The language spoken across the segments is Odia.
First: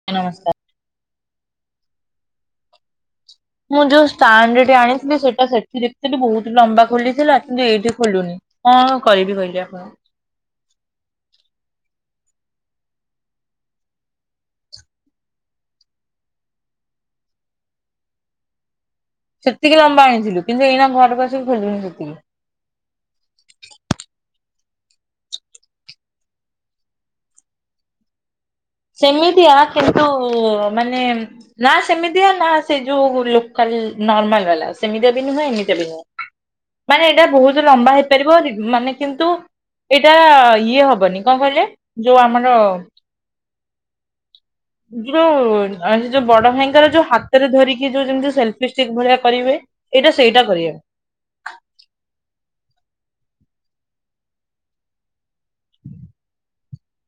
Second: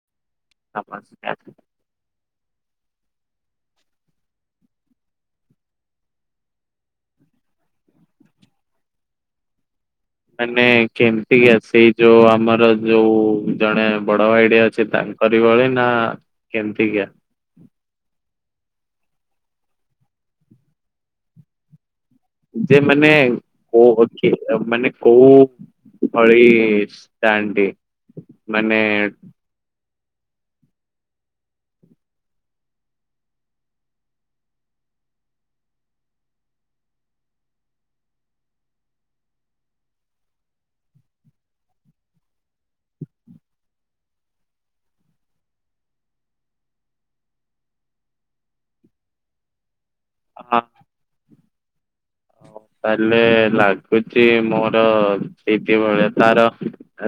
ନମସ୍କାର। ନମସ୍କାର ମୁଁ ଯୋଉ ଷ୍ଟାଣ୍ଡ ଟେ ଆଣିଥିଲି, ସେଇଟା ସେଠି ଦେଖିଥିଲି ବହୁତ ଲମ୍ବା ଖୋଲିଥିଲା କିନ୍ତୁ ଏଇଠି ଖୋଲୁନି। କଣ କରିବି କହିଲେ ଆପଣ। ମାନେ କେମତିକା ସେଇ ଯୋଉ ଆମର ଯୋଉ ଜଣେ ବଡ ଭାଇଟେ ଅଛି ତାଙ୍କ କରି ଭଳି ନା କେମତିକାଆ। ସେତିକି ଲମ୍ବା ଆଣିଥିଲୁ, କିନ୍ତୁ ଏଇନା ଘରକୁ ଆସିକି ଖୋଲୁନି ସେତିକି। ଯେ ମାନେ କୋ କୋଉ ମାନେ କୋଉ। ଭଳି ଷ୍ଟାଣ୍ଡ। ସେମିତିଆ କିନ୍ତୁ ମାନେ ନା ସେମିତିଆ ନା ସେ ଯୋଉ ଲୋକାଲ ନର୍ମାଲ ବାଲା ସେମିତିଆ ବି ନୁହେଁ ଏମିତିଆ ବି ନୁହଁ। ମାନେ ଏଇଟା ବହୁତ ଲମ୍ବା ହେଇପାରିବଯେ ମାନେ କିନ୍ତୁ ଏଇଟା ଇଏ ହବନି କଣ କହିଲେ ଯୋଉ ଆମର [inaudible] ଜୀଜୁ ଯୋଉ ଆ ସେ ଯୋଉ ବଡ଼ ଭାଇଙ୍କର ଯୋଉ ହାତରେ ଧରିକି ଯୋଉ ଯେମତି ସେଲ୍ଫି ଷ୍ଟିକ୍ ଭଳିଆ କରିବେ। ଏଇଟା ସେଇଟା କରିଆ। ହଉ ତାହେଲେ ଲାଗୁଚି ମୋର ସେଇଟି ଭଳିଆ ତାର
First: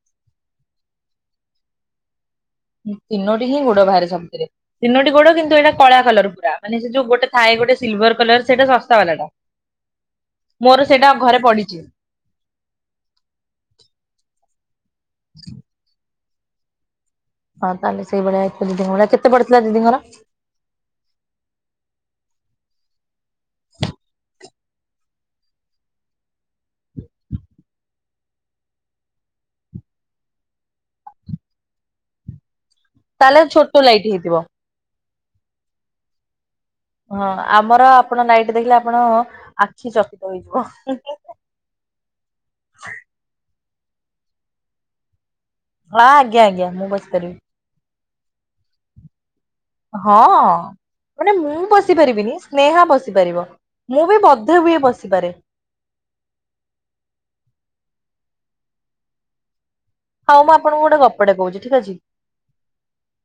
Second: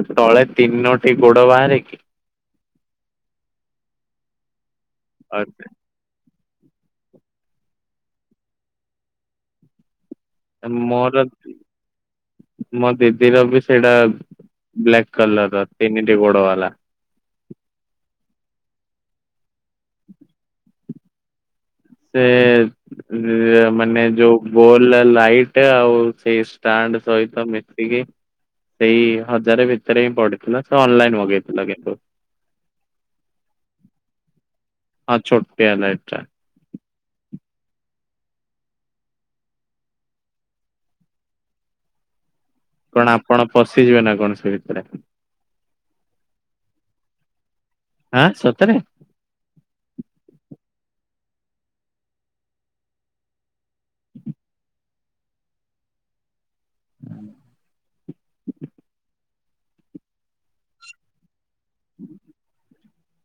ଏ ତଳେ ତିନୋଟିି ଗୋଡ଼ ବାହାରେ କିି? ଉଁ ତିନୋଟି ହିଁ ଗୋଡ଼ ବାହାରେ ସବୁଥିରେ ତିନୋଟି ଗୋଡ଼ କିନ୍ତୁ ଏଟା କଳା କଲର ପୁରା। ମାନେ ସେ ଯୋଉ ଗୋଟେ ଥାଏ ଗୋଟେ ସିଲଭର୍ କଲର୍ ସେଟା ଶସ୍ତା ବାଲାଟା। ଏ ମୋର ପଡିଚି। ମୋ ଦିଦିର ବି ସେଟା ବ୍ଲାକ୍ କଲର୍ ର ତିନିଟି ଗୋଡ଼ ବାଲା। ହଁ ତାହେଲେ ସେଇ ଭଳିଆ ହେଇଥି ଦିଦି ଭଳିଆ। କେତେ ପଡ଼ିଥିଲା ଦିଦିଙ୍କର? ସେ ରେ ମାନେ ଯୋଉ ବୋଲ୍ ଲାଇଟ୍ ଆଉ ସେଇ ଷ୍ଟାଣ୍ଡ୍ ସହିତ ମିଶିକି ସେଇ ହଜାରେ ଭିତରେ ହିଁ ପଡ଼ିଥିଲା ସେ ଅନଲାଇନ୍ ମଗେଇଥିଲା କିନ୍ତୁ। ତାହେଲେ ଛୋଟ ଲାଇଟ୍ ହେଇଥିବ। ହଁ ଛୋଟିିଆ ଲାଇଟ୍ ଟା। ହଁ ଆମର ଆପଣ ଲାଇଟ୍ ଦେଖିଲେ ଆପଣ ଆଖି ଚକିତ ହୋଇଯିବ। କଣ ଆପଣ ପଶିଯିବେ ନାଁ କଣ ସେ ଭିତରେ? ଆ ଆଜ୍ଞା ଆଜ୍ଞା ମୁଁ ବସିପାରିବି। ଆଁ ସତରେ? ହଁ। ମାନେ ମୁଁ ବସିପାରିବିନି ସ୍ନେହା ବସିିପାରିବ। ମୁଁ ବି ବଧେ ବି ବସିପାରେ। ଉଁ ହଉ ମୁଁ ଆପଣଙ୍କୁ ଗୋଟେ ଗପଟେ କୋହୁଚି ଠିକ୍ ଅଛି। ମୁଁ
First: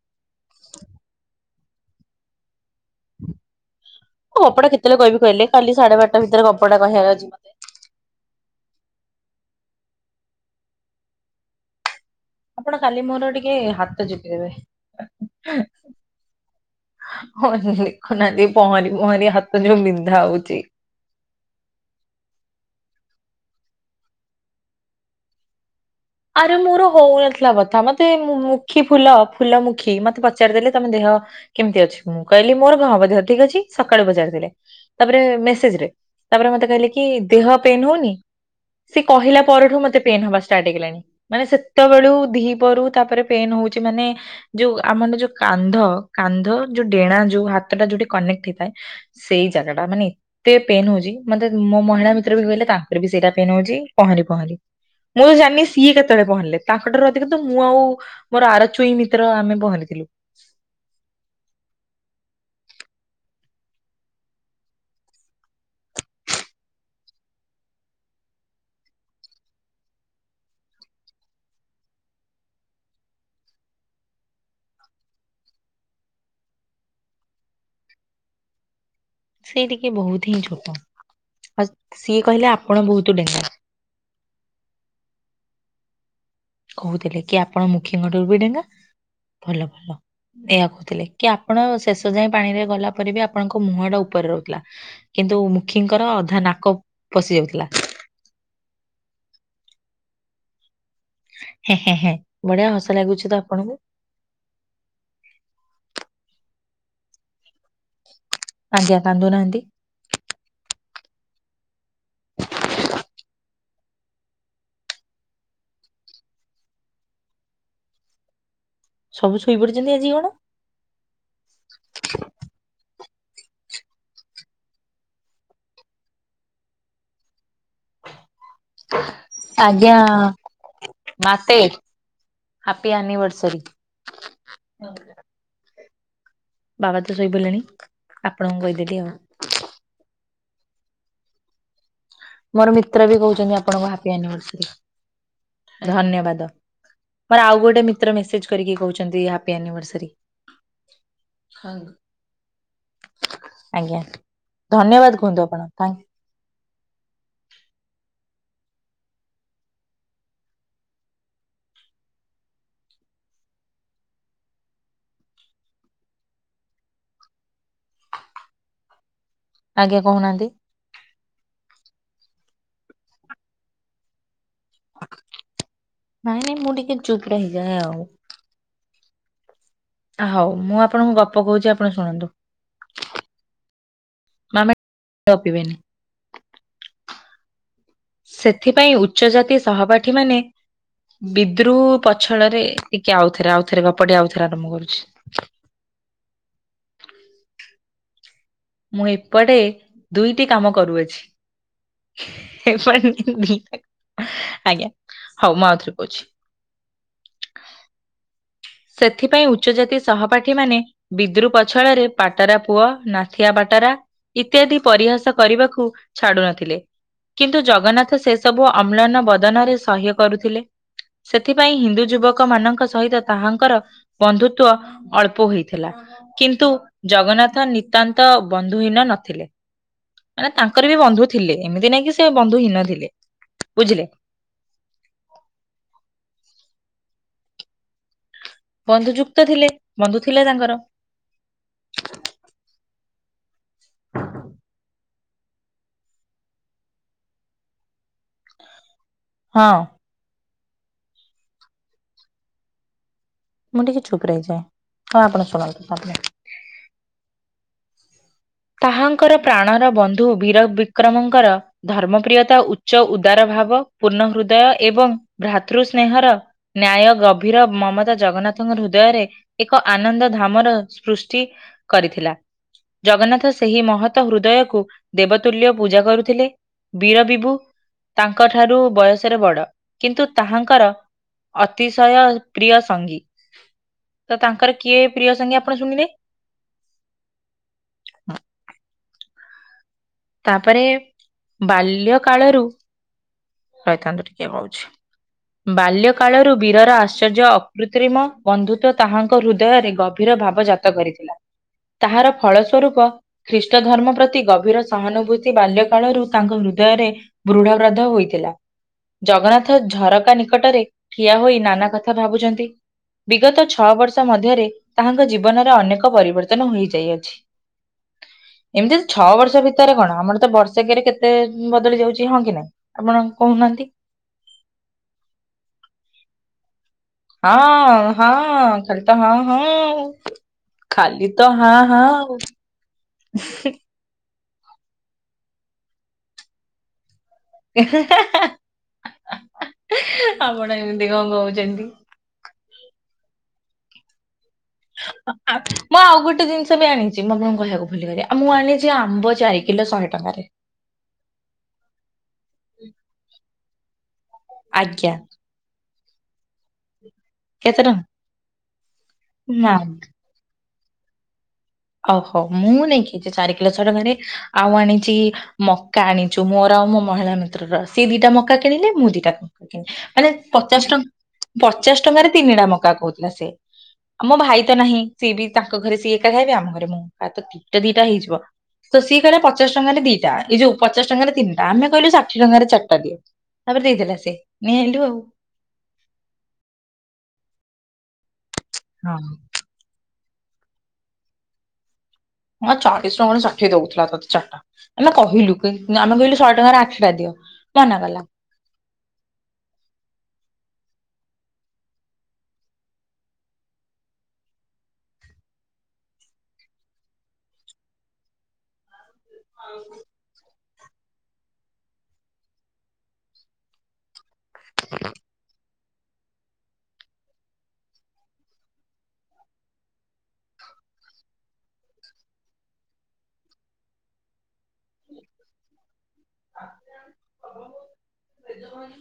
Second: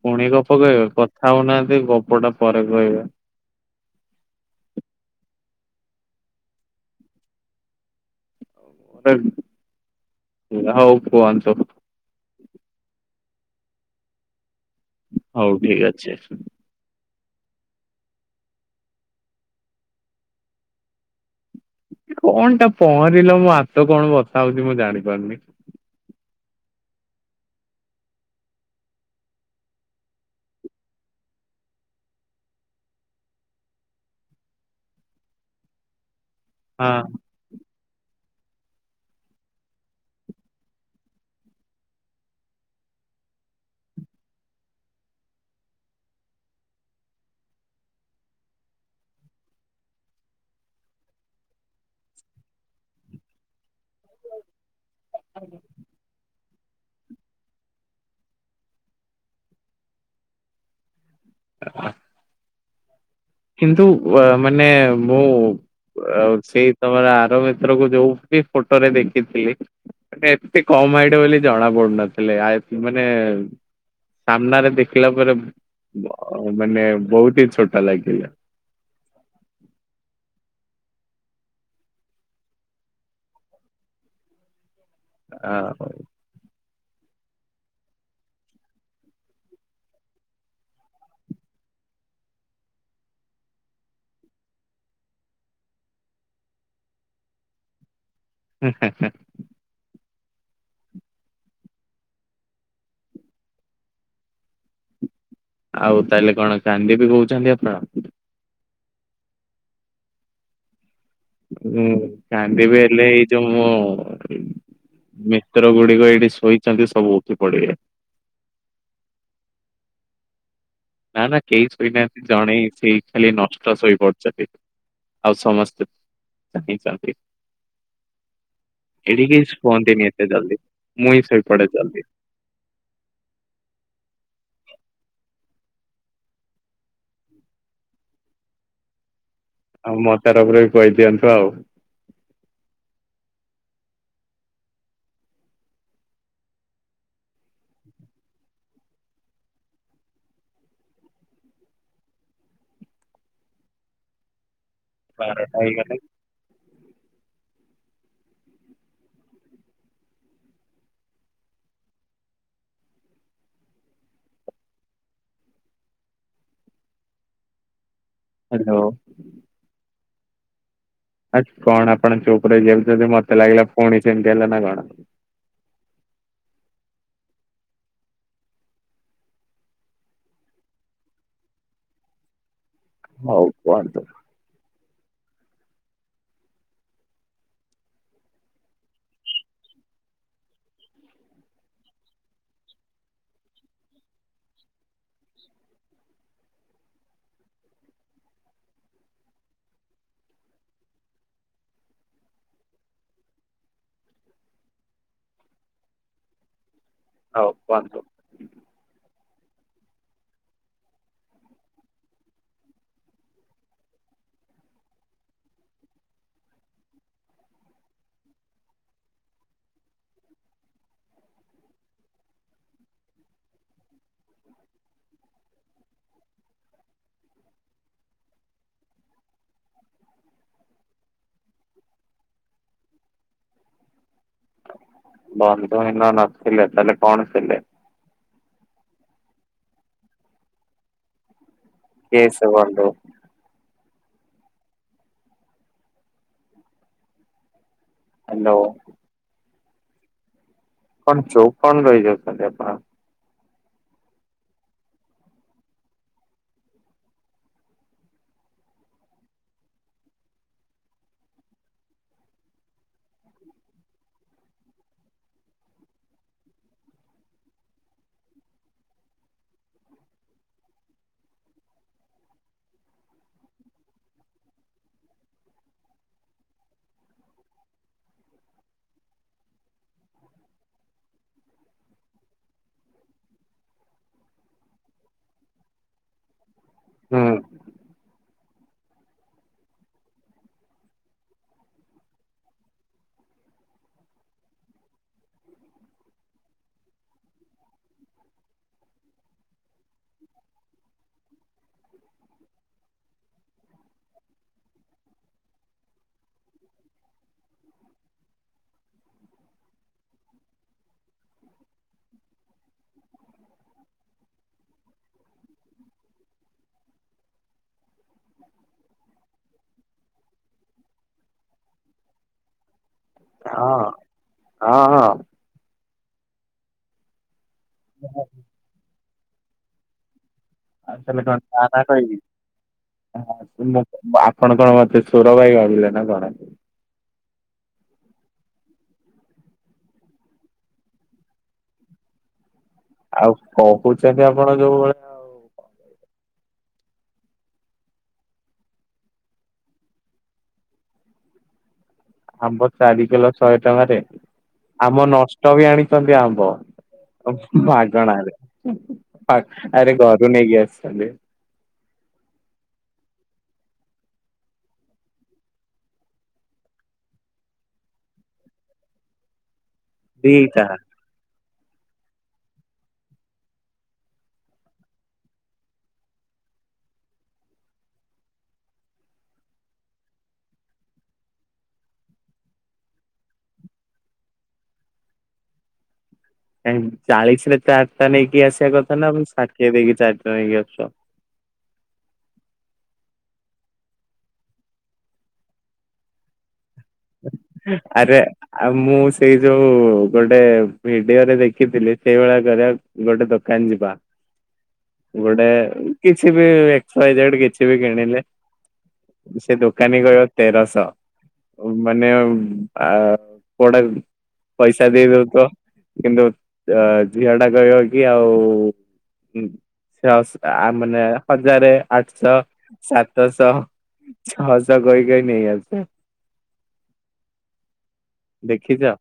ପୁଣି ଗପ କହିବ କଥା ହଉନାହାନ୍ତି ଗପଟା ପରେ କହିବେ। ଓଁ ଗପଟା କେତେଳେ କହିବି କହିଲେ କାଲି ସାଢ଼େ ବାରଟା ଭିତରେ ଗପଟା କହିବାର ଅଛି ମ ଓଟେ ତିରା ହଉ କୁହନ୍ତୁ। ଆପଣ କାଲି ମୋର ଟିକେ ହାତ ଚପିଦେବେ। ହଉ ଠିକ୍ ଅଛି। ହଁ ଯେ ଲେଖୁନାହାନ୍ତି ପହଁରି ପହଁରି ହାତ ଯୋଉ ବିନ୍ଧା ହଉଚି। କଣଟା ପହଁରିଲ ମୋ ହାତ କଣ ବଥା ହଉଚି ମୁଁ ଜାଣି ପାରୁନି? ଆରେ ମୋର ହୋଉନଥଲା ବଥା ମତେ ମୁଖୀ ଫୁଲ ଫୁଲମୁଖୀ ମତେ ପଚାରିଦେଲେ ତମ ଦେହ କେମତି ଅଛି ମୁଁ କହିଲି ମୋର କଁ ହବ ଦେହ ଠିକ୍ ଅଛି ସକାଳୁ ପଚାରିଥିଲେ ତାପରେ ମେସେଜ୍ ରେ। ତାପରେ ମତେ କହିଲେ ହଁ। କି ଦେହ ପେନ୍ ହୋଉନି ସେ କହିଲା ପରଠୁ ମତେ ପେନ୍ ହବା ଷ୍ଟାର୍ଟ ହେଇଗଲାଣି। ମାନେ ସେତବେଳୁ ଦିହିପଅରୁ ତାପରେ ପେନ୍ ହଉଚି ମାନେ ଯୋଉ ଆମନେ ଯୋଉ କାନ୍ଧ କାନ୍ଧ ଯୋଉ ଡେଣା ଯୋଉ ହାତଟା ଯୋଉଠି କନେକ୍ଟ୍ ହେଇଥାଏ ସେଇ ଜାଗାଟା ମାନେ ତେ ପେନ୍ ହଉଚି ମତେ ମୋ ମହିଳା ମିତ୍ର ବି କହିଲେ ତାଙ୍କର ବି ସେଇଟା ପେନ୍ ହଉଚି ପହଁରି ପହଁରି। ମୁଁ ତ ଜାଣନି ସ୍ ତଳେ ପହଁରିଲେ ତାଙ୍କଠାରୁ ଅଧିକ ତ ମୁଁ ଆଉ ମୋର ଆର ଚୁଇଁ ମିତ୍ର ଆମେ ପହଁରିିଥିଲୁ। ଅ ଅ କିନ୍ତୁ ୱା ମାନେ ମୁଁ ଉ ଆଉ ସେଇ ତମର ଆର ମିତ୍ରକୁ ଯୋଉଟି ଫଟରେ ଦେଖିଥିଲି। ଏନେ ଏତେ କମ୍ ହାଇଟ୍ ବୋଲି ଜଣା ପଡୁ଼ନଥୁଲେ ଆଏ ତି ମାନେ ସାମ୍ନାରେ ଦେଖିଲା ପରେ ବ ମାନେ ବହୁଟି ଛୋଟ ଲାଗି ତିଲା। ସେ ଟିକେ ବୋହୁତ ହିଁ ଛୋଟ। ଅ ସିଏ କହିଲେ ଆପଣ ବୋହୁତୁ ଡେଙ୍ଗା। ଆ ହଉ। କହୁଥିଲେ କି ଆପଣ ମୁଖିଙ୍କ ଠାରୁ ବି ଡେଙ୍ଗା ଭଲ ଭଲ। ଏଇଆ କୋହୁଥୁଲେ କି ଆପଣ ଶେଷ ଯାଏଁ ପାଣିରେ ଗଲା ପରେ ବି ଆପଣଙ୍କ ମୁହଁଟା ଉପରେ ରହୁଥୁଲା। କିନ୍ତୁ ମୁଖୀଙ୍କର ଅଧା ନାକ ପଶି ଯାଉଥିଲା। ହୁଁ ହୁଁ ହୁଁ। ହେଁ ହେଁ ହେଁ ବଢିଆ ହସ ଲାଗୁଛି ତ ଆପଣଙ୍କୁ। ଆଉ ତାହେଲେ, କଣ କାନ୍ଦିବି କହୁଛନ୍ତି ଆପଣ? ଆଜ୍ଞା, କାନ୍ଧୁ ନାହାନ୍ତି। ହୁଁ, କାନ୍ଦିବି ହେଲେ ଏଇ ଯୋଉ ମୁଁ।, ମିତ୍ର ଗୁଡିକ ଏଇଠି ଶୋଇଛନ୍ତି। ସବୁ ଉଠି ପଡିବେ। ସବୁ ଶୋଇପଡିଛନ୍ତି ଆଜି କଣ? ନା, ନା, କେହି ଶୋଇନାହାନ୍ତି। ଜଣେଇ ସେଇ ଖାଲି ନଷ୍ଟ ଶୋଇପଡିଛନ୍ତି। ଆଉ ସମସ୍ତେ, ଚାହିଁଛନ୍ତି। ଏଠି କେହି ଆଜ୍ଞା ଶୁଅନ୍ତିନି, ଏତେ ଜଲଦି, ମୁଁ ହିଁ ମାତେ ଶୋଇପଡେ ଜଲଦି। Happy anniversary. ? ବାବା ତ ଶୋଇପଲେଣି ଆପଣଙ୍କୁ କହିଦେଲି ଆଉ। ଆଉ ମୋ ତରଫରୁ ବି କହିଦିଅନ୍ତୁ ଆଉ। ମୋର ମିତ୍ର ବି କହୁଛନ୍ତି ଆପଣଙ୍କ ହାପି ଆନିଭର୍ସରୀ ଧନ୍ୟବାଦ। ମୋର ଆଉ ଗୋଟେ ମିତ୍ର ମେସେଜ କରିକି କହୁଛନ୍ତି ହାପି ଆନିଭର୍ସରୀ। ଆଜ୍ଞା ଧନ୍ୟବାଦ କୁହନ୍ତୁ ବାରଟା ଆପଣ ହେଇଗଲେ କାହିଁକି। ହ୍ୟାଲୋ। ଆଜ୍ଞା କହୁନାହାନ୍ତି। ଆଉ କଣ ଆପଣ ଚୁପ ରହିଯାଉଚନ୍ତି ମତେ ଲାଗିଲା ପୁଣି ସେମିତି ହେଲା ନା କଣ। ନାଇଁ ନାଇଁ ମୁଁ ଟିକେ ଚୁପ ରହିଯାଏ ଆଉ। ହଉ ମୁଁ ଆପଣଙ୍କୁ ଗପ କହୁଛି ଆପଣ ଶୁଣନ୍ତୁ। ହଉ କୁହନ୍ତୁ। ନହେଲେ ଗପିବେନି। ସେଥିପାଇଁ ଉଚ୍ଚ ଜାତି ସହପାଠୀ ମାନେ। ବିଦୃପଛଳରେ ଟିକେ, ଆଉଥରେ, ଆଉଥରେ, ଗପଟି ଆଉଥରେ ଆରମ୍ଭ କରୁଛି। ମୁଁ ଏପଟେ, ଦୁଇଟି କାମ କରୁଅଛି। ଆଜ୍ଞା! ହଉ ମୁଁ ଆଉଥରେ କହୁଛି। ହଉ କୁହନ୍ତୁ। ସେଥିପାଇଁ ଉଚ୍ଚ ଜାତି ସହପାଠୀ ମାନେ, ବିଦ୍ରୁପ ଛଳରେ ପାଟରା ପୁଅ, ନାଥିଆ ପାଟରା, ଇତ୍ୟାଦି ପରିହାସ କରିବାକୁ ଛାଡୁ ନଥିଲେ। କିନ୍ତୁ ଜଗନ୍ନାଥ ସେ ସବୁ ଅମ୍ଳାନ ବଦନରେ ସହ୍ୟ କରୁଥିଲେ। ସେଥିପାଇଁ ହିନ୍ଦୁ ଯୁବକ ମାନଙ୍କ ସହିତ, ତାହାଙ୍କର ବନ୍ଧୁତ୍ବ ଅଳ୍ପ ହୋଇଥିଲା। କିନ୍ତୁ, ଜଗନ୍ନାଥ ନିତାନ୍ତ, ବନ୍ଧୁହୀନ ନଥିଲେ। ମାନେ ତାଙ୍କର ବି ବନ୍ଧୁ ଥିଲେ। ଏମିତି ନାଇଁ କି ସେ ବନ୍ଧୁ ହୀନ ଥିଲେ। ବୁଝିଲେ? ଵନ୍ଧୁ ହିନ ନଥିଲେ, ତାହେଲେ କଣ ଥିଲେ। ବନ୍ଧୁ ଯୁକ୍ତ ଥିଲେ, ବନ୍ଧୁ ଥିଲେ ତାଙ୍କର। କିଏ ସେ ବଂଧୁ। ? ହାଲୋ! ହଁ,। କଣ ଚୁପ କଣ ରହିଯାଉଛନ୍ତି, ଆପଣ? ମୁଁ ଟିକେ ଚୁପ ରହିଯାଏ। ହଁ, ଆପଣ ଶୁଣନ୍ତୁ ତାପରେ, ତାହାଙ୍କର ପ୍ରାଣର ବନ୍ଧୁ! ବୀର ବିକ୍ରମଙ୍କର, ଧର୍ମପ୍ରିୟତା, ଉଚ୍ଚ ଉଦାର ଭାବ, ପୂର୍ଣ୍ଣ ହୃଦୟ, ଏବଂ ଭ୍ରାତୃ ସ୍ନେହର, ନ୍ୟାୟ, ଗଭୀର ମମତା ଜଗନ୍ନାଥଙ୍କ ହୃଦୟରେ, ଏକ ଆନନ୍ଦ ଧାମର ସୃଷ୍ଟି କରିଥିଲା। ଜଗନ୍ନାଥ ସେହି ମହତ ହୃଦୟକୁ ଦେବତୁଲ୍ୟ ପୂଜା କରୁଥିଲେ ବୀରବିବୁ। ତାଙ୍କ ଠାରୁ ବୟସରେ ବଡ, କିନ୍ତୁ ତାହାଙ୍କର ଅତିଶୟ ପ୍ରିୟ ସଙ୍ଗୀ ତ ତାଙ୍କର କିଏ ପ୍ରିୟ ସଙ୍ଗୀ ଆପଣ ଶୁଣିଲେ? ହୁଁ। [inaudible] ତାପରେ ବାଲ୍ୟ କାଳରୁ ରହିଥାନ୍ତୁ ଟିକେ କହୁଛି। [inaudible] ବାଲ୍ୟ କାଳରୁ ବୀରର ଆଶ୍ଚର୍ଯ୍ୟ ଅକୃତ୍ରିମ ବନ୍ଧୁତ୍ୱ ତାହାଙ୍କ ହୃଦୟରେ ଗଭୀର ଭାବ ଜା ଜାତ କରିଥିଲା ତାହାର ଫଳସ୍ୱରୂପ ଖ୍ରୀଷ୍ଟ ଧର୍ମ ପ୍ରତି ଗଭୀର ସହାନୁଭୂତି ବାଲ୍ୟ କାଳରୁ ତାଙ୍କ ହୃଦୟରେ ବୃଢ ବ୍ରଧ ହୋଇଥିଲା। ଜଗନ୍ନାଥ ଝରକା ନିକଟରେ, ଠିଆ ହୋଇ ନାନା କଥା ଭାବୁଛନ୍ତି? ବିଗତ ଛଅ ବର୍ଷ ମଧ୍ୟରେ, ତାହାଙ୍କ ଜୀବନର ଅନେକ ପରିବର୍ତ୍ତନ ହୋଇଯାଇଅଛି। ? ଏମିତି ଛଅ ବର୍ଷ ଭିତରେ କଣ, ଆମର ତ ବର୍ଷକରେ କେତେ ବଦଳି ଯାଉଛି। ହଁ କି ନାଇଁ ଆପଣ କହୁନାହାନ୍ତି? ହଁ, ହଁ। ହଁ, ହଁ, ଖାଲିତ ହଁ, ହଁ ଆଉ। ଖାଲି ତ ହଁ, ହଁ, ଆଉ। ହଁ, ମୁଁ ଆପଣଙ୍କ କଣ ମତେ ସୁର ଭାଇ ଭାବିଲେ ନା କଣ? ହା, ହା, ହା, ଆପଣ ଏମିତି କଣ କହୁଛନ୍ତି? ଆଉ, କହୁଛନ୍ତି ଆପଣ ଯୋଉ ଭଳିଆ ଆଉ ମୁଁ, ଆଉ ଗୋଟେ ଜିନିଷ ବି ଆଣିଛି। ମୁଁ ଆପଣଙ୍କୁ କହିବାକୁ ଭୁଲିଗଲି, ମୁଁ ଆଣିଛି, ଆମ୍ବ ଚାରି କିଲ ଶହେ ଟଙ୍କାରେ। ? ଆମ୍ବ ଚାରି କିଲ ଶହେ ଟଙ୍କାରେ, ଆମ ଆଜ୍ଞା ନଷ୍ଟ ବି ଆଣିଛନ୍ତି ଆମ୍ବ। ଅଫସ କେତେ ଟଙ୍କା ମାଗଣାରେ ନା ଆ ଘରୁ ନେଇକି ଆସିଛନ୍ତି। ଓହୋ ମୁଁ ନେଇକି ଚାରି କିଲ ଶହେ ଟଙ୍କା ରେ ଆଉ ଆଣିଛି ମକା ଆଣିଛୁ ମୋର ଆଉ ମୋ ମହିଳା ମିତ୍ରର ସେ ଦିଟା ମକା କିଣିଲେ ମୁଁ ଦିଟା। ଆରେ ଦିଟା। ପଚାଶ ଟଙ୍କା ରେ ପଚାଶ ଟଙ୍କାରେ ତିନି ଟା ମକା କହୁଥିଲା ସେ। ଅ ମୋ ଭାଇ ତ ନାହିଁ ସିଏ ବି ତାଙ୍କ ଘରେ ସିଏ ଏକା ଖାଇବେ ଆମ ଘରେ ମୁଁ ଆ ତ ଦୀଟା ଦିଟା ହେଇଯିବ। ତ ସିଏ କହିଲା ପଚାଶ ଟଙ୍କାରେ ଦିଟା ଏ ଯୋଉ ପଚାଶ ଟଙ୍କାରେ ତିନିଟା ଆମେ କହିଲୁ ଷାଠିଏ ଟଙ୍କାରେ ଚାରିଟା ଦିଅ। ତାପରେ ଦେଇଦେଲା ସେ ନେଇ ଆଇଲୁ ଆଉ। କାଇଁ ଚାଳିଶ ରେ ଚାରିଟା ନେଇକି ଆସିବା କଥା ନା ହଁ। ଷାଠିଏ ଦେଇକି ଚାରିଟା ନେଇକି ଆସୁଛ? ହଁ ଚାଳିଶ ଟଙ୍କା ଷାଠିଏ ଦଉଥିଲା ତତେ ଚାରିଟା ହେଲା କହିଲୁ ଆମେ କହିଲୁ ଶହେ ଟଙ୍କାରେ ଆଠ ଆରେ ଆଉ ମୁଁ ସେଇ ଯୋଉ ଗୋଟେ ଭିଡିଓ ରେ ଦେଖିଥିଲି ସେଇଭଳିଆ କରିଆ ଗୋଟେ ଦୋକାନ ଯିବା ଗୋଟେ କିଛି ବି ଏକ୍ସ ୱାଇ ଜେଡ୍ କିଛି ବି କିଣିଲେ? ସେ ଦୋକାନୀ କହିବ ତେରଶ। ମାନେ ଆ କୋଡା କୁ। ପଇସା ଦେଇ ଦଉ ଥିବ କିନ୍ତୁ ଅ ଝିଅ ଟା କହିବ କି ଆଉ ହୁଁ ସେ ଆ ମାନେ ହଜାରେ ଆଠଶ ସାତଶ ଛଅସ କହି କହି ନେଇ ଆସେ। ଦେଖିଛ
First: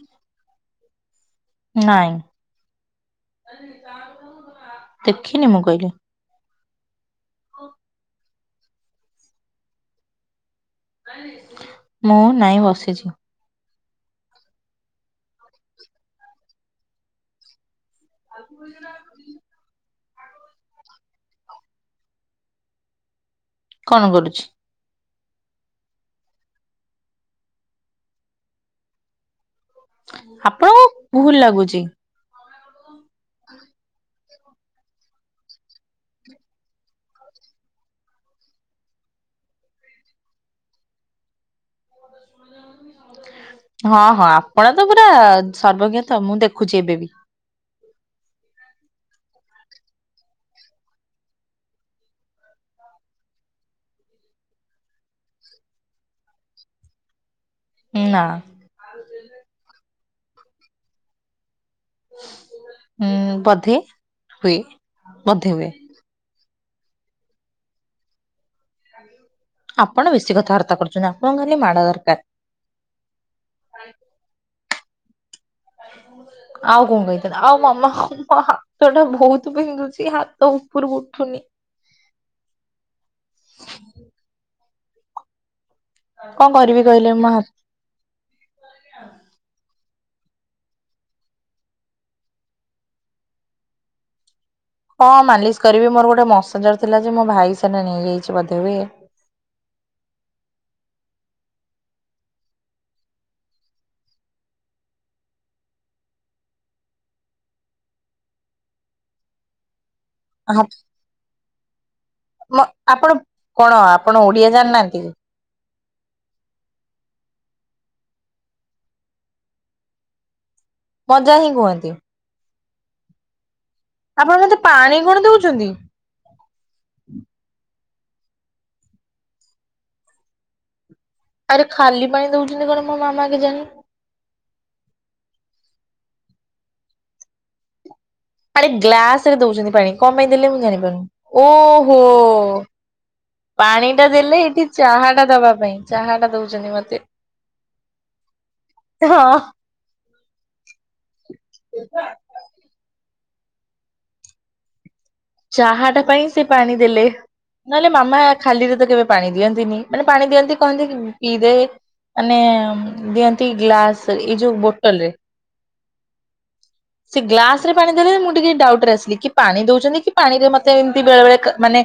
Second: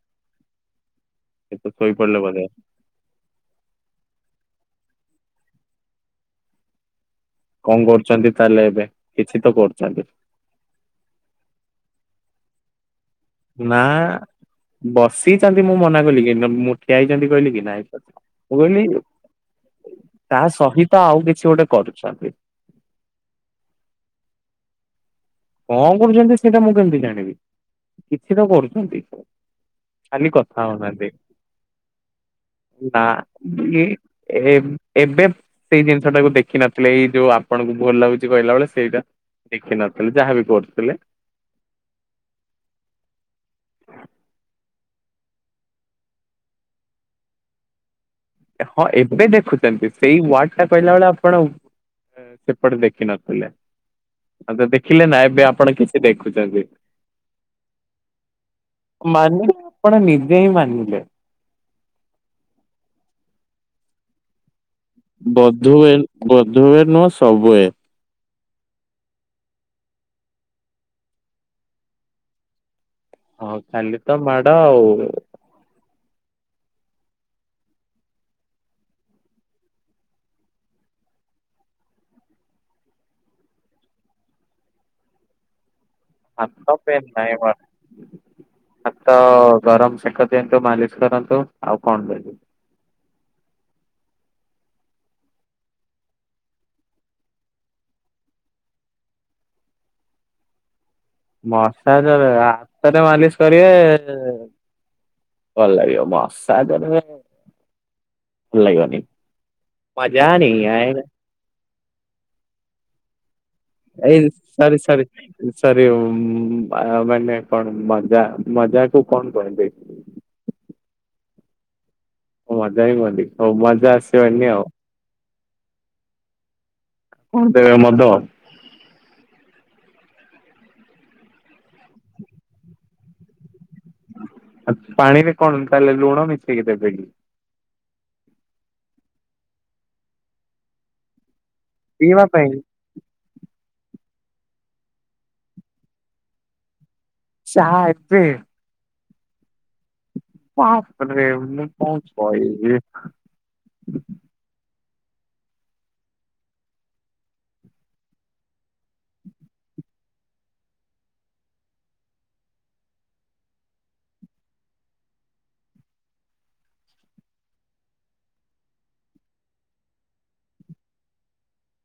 ଏତ [inaudible] ଶୋଇପଡିଲେ ନାଇଁ। ବୋଧେ ଦେଖିନି ମୁଁ କହିଲି। କଣ କରୁଛନ୍ତି ତାହେଲେ ଏବେ କିଛି ତ କରୁଛନ୍ତି? ମୁଁ ନାଇଁ ବସିଛି। ନା ବସିଛନ୍ତି ମୁଁ ମନା କଲି କି ମୁଁ ଠିଆ ହେଇଛନ୍ତି କହିଲି କି ନାଇଁ। ମୁ କହିଲି ତା ସହିତ ଆଉ କିଛି ଗୋଟେ କରୁଚନ୍ତି। କଣ କରୁଚି? କଣ କରୁଚନ୍ତି ସେଇଟା ମୁଁ କେମିତି ଜାଣିବି କିଛି ତ କରୁଚନ୍ତି। ଖାଲି କଥା ହେଉ ଆପଣଙ୍କୁ ନାହାନ୍ତି ଭୁଲ ଲାଗୁଛି ନାଁ ଉଁ। ଏ ଏବେ ସେଇ ଜିନିଷ ଟାକୁ ଦେଖିନଥିଲେ ଏଇ ଯୋଉ ଆପଣଙ୍କୁ ଭଲ ଲାଗୁଚି କହିଲା ବେଳେ ସେଇଟା ଦେଖିନ ଯାହାବି କରୁଥିଲେ। ହଁ ହଁ ଆପଣ ତ ପୁରା ସର୍ବଜ୍ଞ ତ ମୁଁ ଦେଖୁଚି ଏବେ ବି। ହଁ ଏବେ ଦେଖୁଚନ୍ତି ସେଇ ୱାର୍ଡ ଟା କହିଲା ବେଳେ ଆପଣ ସେପଟେ ଦେଖିନଥିଲେ। ତ ଦେଖିଲେ ନା ଏବେ ଆପଣ କିଛି ଦେଖୁଚନ୍ତି। ନାଁ। ମାନିଲେ ଆପଣ ନିଜେ ହିଁ ମାନିଲେ। ହୁଁ ବଧେ ହୁଏ। ବୋଧୁ ହୁଏ ବୋଧୁ ହୁଏ ନୁହେଁ ସବୁ ହୁଏ। ଆପଣ ବେଶୀ କଥାବାର୍ତ୍ତା କରୁଚନ୍ତି। ଆପଣଙ୍କୁ ଖାଲି ମାଡ ଦରକାର। ହଁ ଖାଲି ତ ମାଡ ଆଉ। [inaudible] ଆଉ କଣ କହିଥାନ୍ତି ଆଉ ମାମା ମୋ ହାତ ଟା ବୋହୁତ ବନ୍ଧୁଚି ହାତ ଉପରୁକୁ ଉଠୁନି। କଣ ହାତ କରିବି କହିଲେ ପେନ୍ ମୋ ନାହିଁ ହାତ [unintelligible] ହାତ ଗରମ ସେକ ଦିଅନ୍ତୁ। ମାଲିସ କରନ୍ତୁ ଆଉ କଣ ଦେବେ। ହଁ ମାଲିସ କରିବି ମୋର ଗୋଟେ ମସାଜର ଥିଲା ଯେ ମୋ ଭାଇ ସେଟା ନେଇଯାଇଚି ବୋଧେ ହୁଏ। ମସାଜରେ ହାତରେ ମାଲିସ କରିବେ। ଭଲଲାଗିବ ମସା ଜରରେ ଭଲଲାଗିବନି। ମଜା ନେହିଁ ଆଏଗା। ମ ଆପଣ କଣ ଏଇ ଆପଣ ଓଡିଆ ସରି ସରି ଜାଣିନାହାନ୍ତି କି? ସରି ମା-ମାନେ କଣ ମଜା ମଜାକୁ କଣ କୁହନ୍ତି। ମଜା ହିଁ କୁହନ୍ତି। ଓ ମଜା ହିଁ କୁହନ୍ତି ହୋଉ ମଜାସ ଆପଣ ମତେ ପାଣି କଣ ଦୋଉଚନ୍ତି? କଣ ଦେବେ ମଦ। ଆରେ ଖାଲି ପାଣି ଦୋଉଚନ୍ତି କଣ ମୋ ମାମା ଆଗେ କେଜାଣି। ଆ ପାଣିରେ କଣ ତାହେଲେ ଲୁଣ ମିଶେଇକି ଦେବେ କି? ଆରେ ଗ୍ଲାସ ରେ ଦୋଉଛନ୍ତି ପାଣି କଣ ପାଇଁ ଦେଲେ ମୁଁ ଜାଣିପାରୁନି ଓହୋ। ପିଇବା ପାଇଁ? ପାଣି ଟା ଦେଲେ ଏଇଠି ଚାହା ଟା ଦବା ପାଇଁ ଚାହା ଟା ଦୋଉଚନ୍ତି ମତେ। ଚାହା ଏବେ? ହଁ। [unintelligible] ହାତଟା ଟିକେ ଇଏ [inaudible] ମୁଁ କଣ କହିବି। ଚାହା ଟା ପାଇଁ ସେ ପାଣି ଦେଲେ। ନହେଲେ ମାମା ଖାଲିରେ ତ କେବେ ପାଣି ଦିଅନ୍ତିନି। ମାନେ ପାଣି ଦିଅନ୍ତି କହନ୍ତି ପିଇଦେ। ମାନେ ଦିଅନ୍ତି ଗ୍ଲାସ ଏଇ ଯୋଉ ବୋଟଲରେ। ସେ ଗ୍ଲାସରେ ପାଣି ଦେଲେ ମୁଁ ଟିକେ ଡାଉଟ ରେ ଆସିଲି କି ପାଣି ଦୋଉଚନ୍ତି କି ପାଣିରେ ମତେ ଏମିତି ବେଳେ ବେଳେ କା ମାନେ